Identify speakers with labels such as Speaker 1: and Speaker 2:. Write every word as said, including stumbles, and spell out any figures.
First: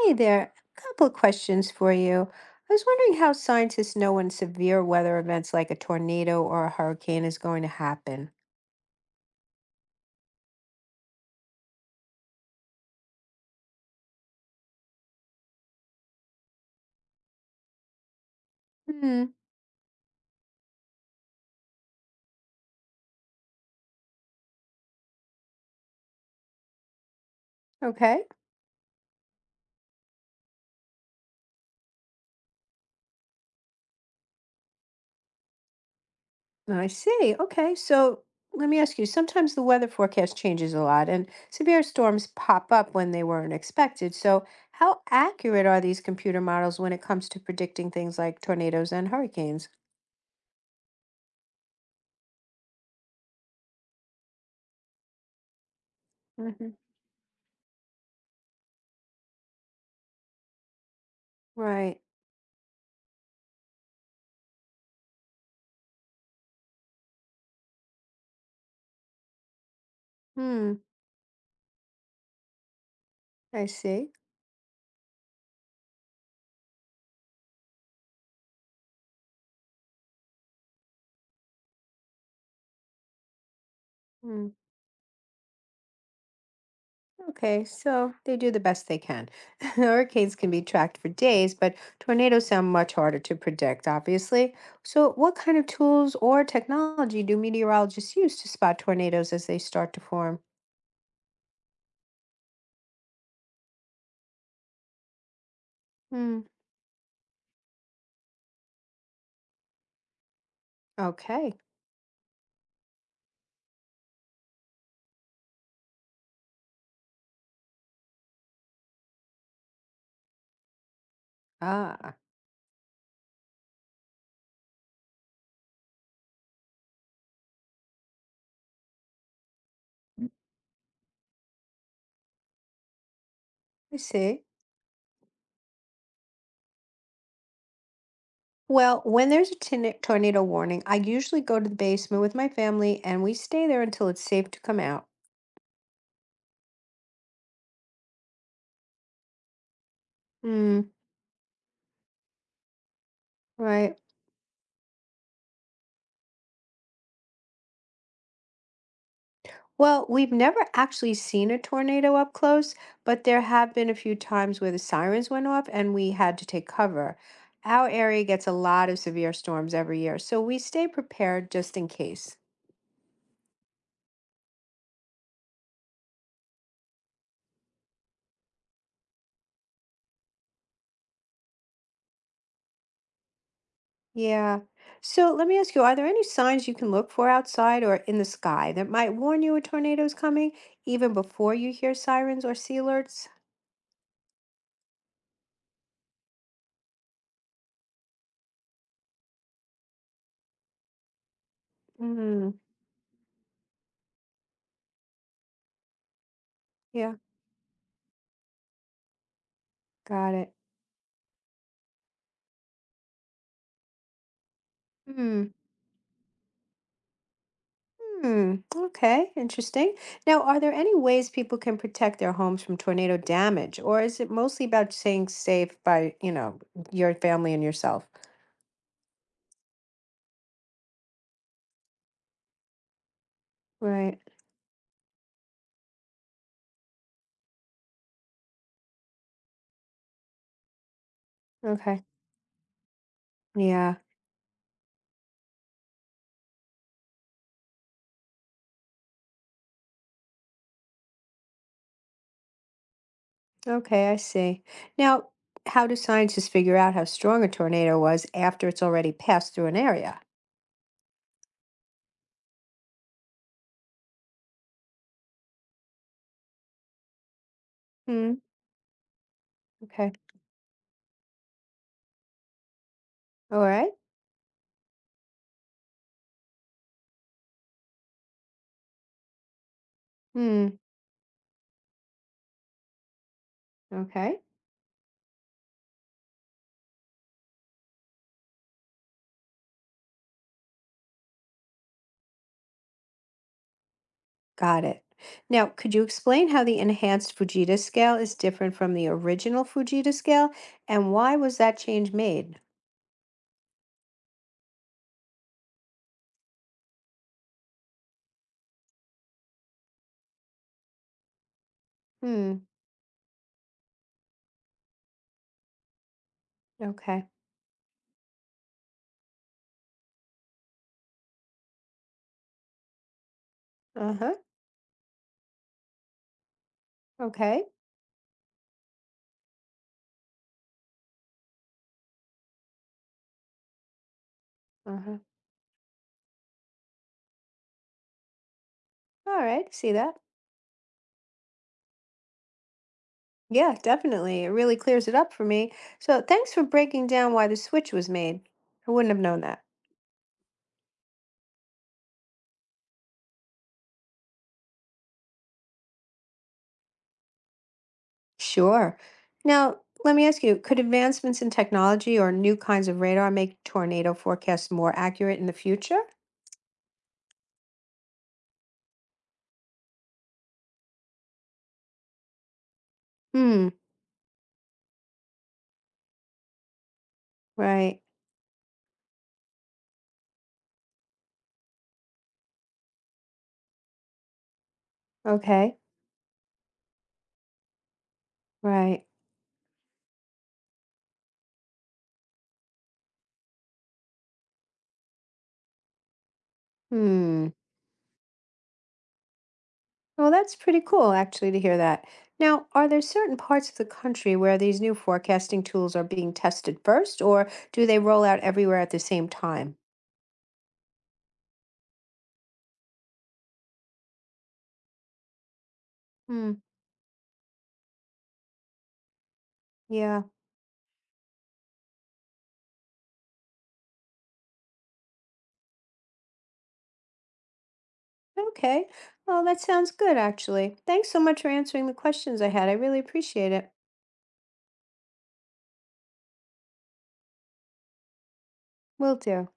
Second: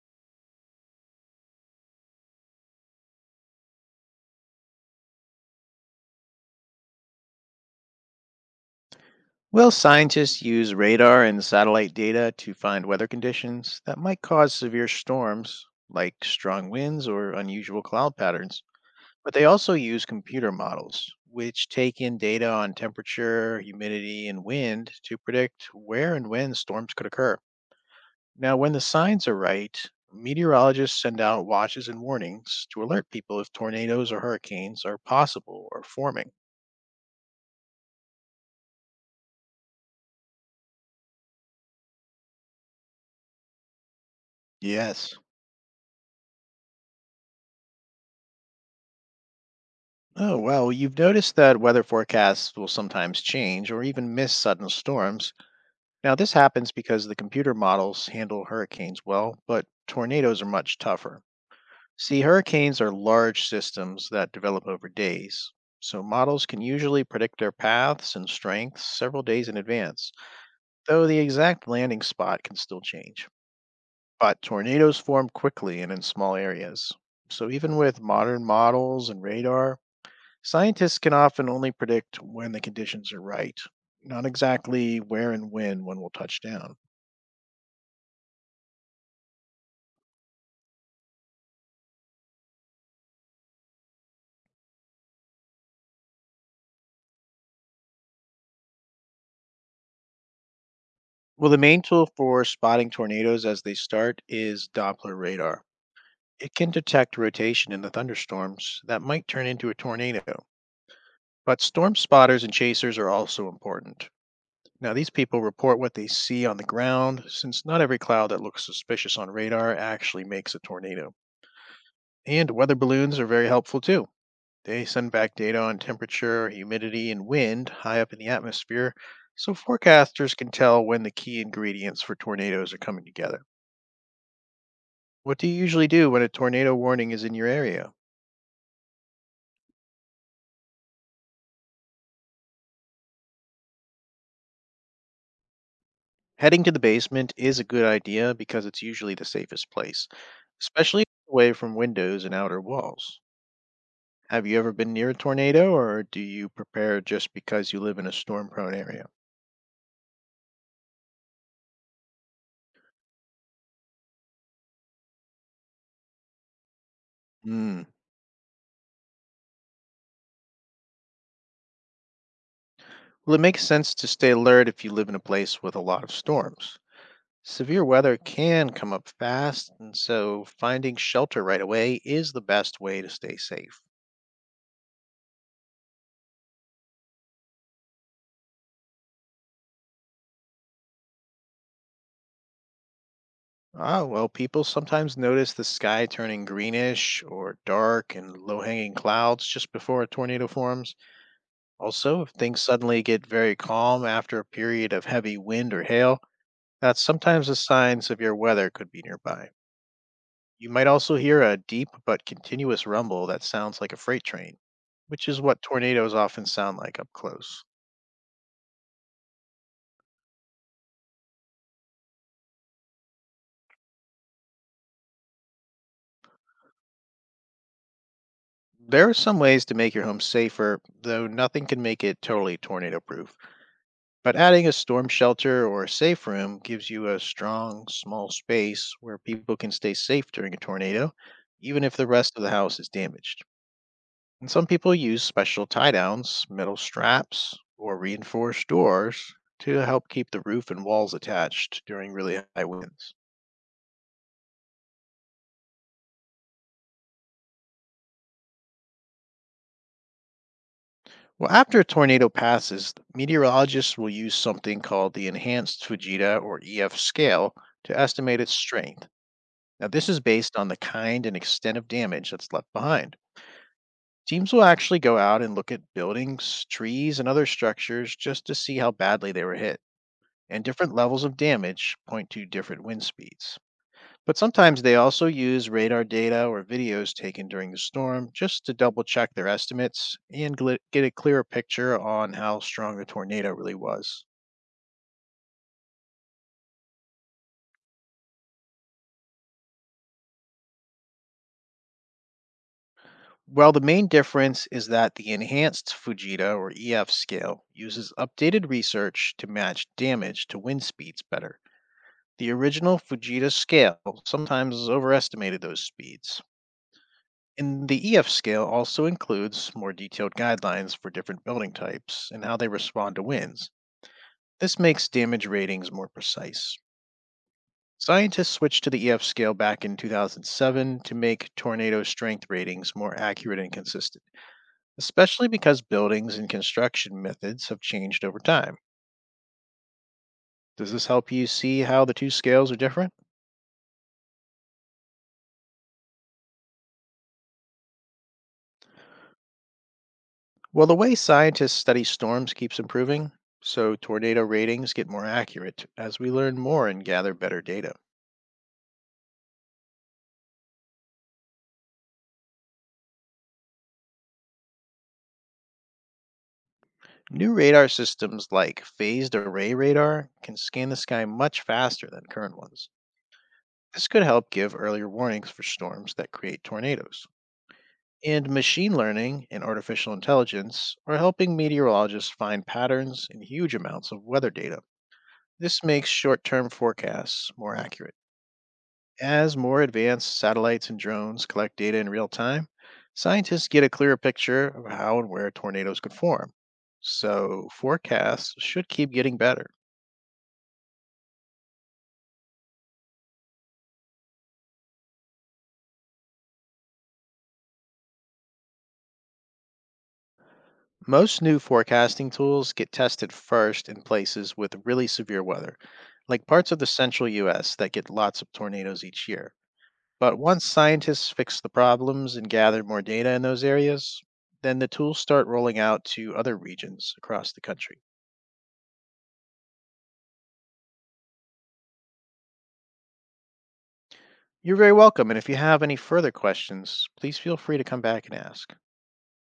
Speaker 1: Hey there, a couple of questions for you. I was wondering how scientists know when severe weather events like a tornado or a hurricane is going to happen.
Speaker 2: Well, scientists use radar and satellite data to find weather conditions that might cause severe storms, like strong winds or unusual cloud patterns.
Speaker 1: Hmm,
Speaker 2: But they also use computer models, which take in data on temperature, humidity, and wind to predict where and when storms could occur.
Speaker 1: okay.
Speaker 2: Now, when the signs are right, meteorologists send out watches and warnings to alert people if tornadoes or hurricanes are possible or forming.
Speaker 1: I see. Okay, so let me ask you, sometimes the weather forecast changes a lot and severe storms pop up when they weren't expected. So how
Speaker 2: Yes.
Speaker 1: accurate are these computer models when it comes to predicting things like tornadoes and hurricanes?
Speaker 2: Oh, well, you've noticed that weather forecasts will sometimes change or even miss sudden storms. Now, this
Speaker 1: hmm
Speaker 2: happens because the computer models handle hurricanes well, but tornadoes are much tougher.
Speaker 1: Right.
Speaker 2: See, hurricanes are large systems that develop over days, so models can usually predict their paths and strengths several days in advance,
Speaker 1: Hmm,
Speaker 2: though the exact landing spot can still change.
Speaker 1: I see.
Speaker 2: But tornadoes form quickly and in small areas. So, even with modern models and radar, scientists can often only predict when the conditions are right, not
Speaker 1: hmm.
Speaker 2: exactly where and when one will touch down.
Speaker 1: Okay, so they do the best they can. Hurricanes can be tracked for days, but tornadoes sound much harder to predict, obviously. So, what kind of tools or technology do meteorologists use to spot tornadoes as they start to form?
Speaker 2: Well, the main tool for spotting tornadoes as they start is Doppler radar.
Speaker 1: Hmm.
Speaker 2: It can detect rotation in the thunderstorms that might turn into a tornado.
Speaker 1: Okay.
Speaker 2: But storm spotters and chasers are also important. Now, these people report what they see on the ground, since not every cloud that looks suspicious on radar actually makes a tornado.
Speaker 1: Ah,
Speaker 2: And weather balloons are very helpful too. They send back data on temperature, humidity, and wind high up in the atmosphere, so forecasters can tell when the key ingredients for tornadoes are coming together.
Speaker 1: I see.
Speaker 2: What do you usually do when a tornado warning is in your area?
Speaker 1: Well, when there's a tin- tornado warning, I usually go to the basement with my family and we stay there until it's safe to come out.
Speaker 2: Heading to the basement is a good idea because it's usually the safest place,
Speaker 1: Hmm.
Speaker 2: especially away from windows and outer walls.
Speaker 1: Right.
Speaker 2: Have you ever been near a tornado, or do you prepare just because you live in a storm prone area?
Speaker 1: Well, we've never actually seen a tornado up close, but there have been a few times where the sirens went off and we had to take cover.
Speaker 2: Hmm.
Speaker 1: Our area gets a lot of severe storms every year, so we stay prepared just in case.
Speaker 2: Well, it makes sense to stay alert if you live in a place with a lot of storms. Severe weather can come up fast, and so finding shelter right away is the best way to stay safe.
Speaker 1: Yeah. So let me ask you, are there any signs you can look for outside or in the sky that might warn you a tornado is coming even before you hear sirens or sea alerts?
Speaker 2: Ah, well, people sometimes notice the sky turning greenish or dark and low hanging clouds just before a tornado forms. Also, if
Speaker 1: Mm,
Speaker 2: things suddenly get very calm after a period of heavy wind or hail, that's
Speaker 1: yeah,
Speaker 2: sometimes a sign severe weather could be nearby.
Speaker 1: got it.
Speaker 2: You might also hear a deep but continuous rumble that sounds like a freight train, which is
Speaker 1: Hmm.
Speaker 2: what tornadoes often sound like up close.
Speaker 1: Hmm. Okay. Interesting. Now, are there any ways people can protect their homes from tornado damage, or is it mostly about staying safe by, you know, your family and yourself?
Speaker 2: There are some ways to make your home safer, though nothing can make it totally tornado proof.
Speaker 1: Right.
Speaker 2: But adding a storm shelter or a safe room gives you a strong, small space where people can stay safe during a tornado, even if
Speaker 1: Okay.
Speaker 2: the rest of the house is damaged.
Speaker 1: Yeah.
Speaker 2: And some people use special tie downs, metal straps, or reinforced doors to help keep the roof and walls attached during really high winds.
Speaker 1: Okay. I see. Now, how do scientists figure out how strong a tornado was after it's already passed through an area?
Speaker 2: Well, after a tornado passes, meteorologists will use something called the Enhanced Fujita or E F scale to
Speaker 1: Hmm.
Speaker 2: estimate its strength. Now, this
Speaker 1: Okay.
Speaker 2: is based on the kind and extent of damage that's left behind.
Speaker 1: All right.
Speaker 2: Teams will actually go out and look at buildings, trees, and other structures just to see how badly they were hit. And
Speaker 1: Hmm.
Speaker 2: different levels of damage point to different wind speeds. But
Speaker 1: Okay.
Speaker 2: sometimes they also use radar data or videos taken during the storm just to double check their estimates and gl- get a clearer picture on how strong the tornado really was.
Speaker 1: Got it. Now, could you explain how the enhanced Fujita scale is different from the original Fujita scale and why was that change made?
Speaker 2: Well, the main difference is that the enhanced Fujita or E F scale uses updated research to match damage to wind speeds better. The
Speaker 1: Hmm.
Speaker 2: original Fujita scale sometimes overestimated those speeds.
Speaker 1: Okay.
Speaker 2: And the E F scale also includes more detailed guidelines for different building types and how they respond to winds.
Speaker 1: Uh-huh.
Speaker 2: This makes damage ratings more precise.
Speaker 1: Okay.
Speaker 2: Scientists switched to the E F scale back in two thousand seven to make tornado strength ratings more accurate and consistent,
Speaker 1: Uh-huh.
Speaker 2: especially because buildings and construction methods have changed over time.
Speaker 1: All right. See that?
Speaker 2: Does this help you see how the two scales are different?
Speaker 1: Yeah, definitely. It really clears it up for me. So thanks for breaking down why the switch was made. I wouldn't have known that.
Speaker 2: Well, the way scientists study storms keeps improving, so tornado ratings get more accurate as we learn more and gather better data.
Speaker 1: Sure. Now, let me ask you, could advancements in technology or new kinds of radar make tornado forecasts more accurate in the future?
Speaker 2: New radar systems like phased array radar can scan the sky much faster than current ones.
Speaker 1: Hmm.
Speaker 2: This could help give earlier warnings for storms that create tornadoes.
Speaker 1: Right.
Speaker 2: And machine learning and artificial intelligence are helping meteorologists find patterns in huge amounts of weather data.
Speaker 1: Okay.
Speaker 2: This makes short term forecasts more accurate.
Speaker 1: Right.
Speaker 2: As more advanced satellites and drones collect data in real time, scientists get a clearer picture of how and where tornadoes could form.
Speaker 1: Hmm.
Speaker 2: So, forecasts should keep getting better.
Speaker 1: Well, that's pretty cool actually to hear that. Now, are there certain parts of the country where these new forecasting tools are being tested first, or do they roll out everywhere at the same time?
Speaker 2: Most new forecasting tools get tested first in places with really severe weather, like
Speaker 1: Hmm.
Speaker 2: parts of the central U S that get lots of tornadoes each year.
Speaker 1: Yeah.
Speaker 2: But once scientists fix the problems and gather more data in those areas, then the tools start rolling out to other regions across the country.
Speaker 1: Okay. Well, that sounds good actually. Thanks so much for answering the questions I had. I really appreciate it.
Speaker 2: You're very welcome, and if you have any further questions, please feel free to come back and ask.
Speaker 1: Will do.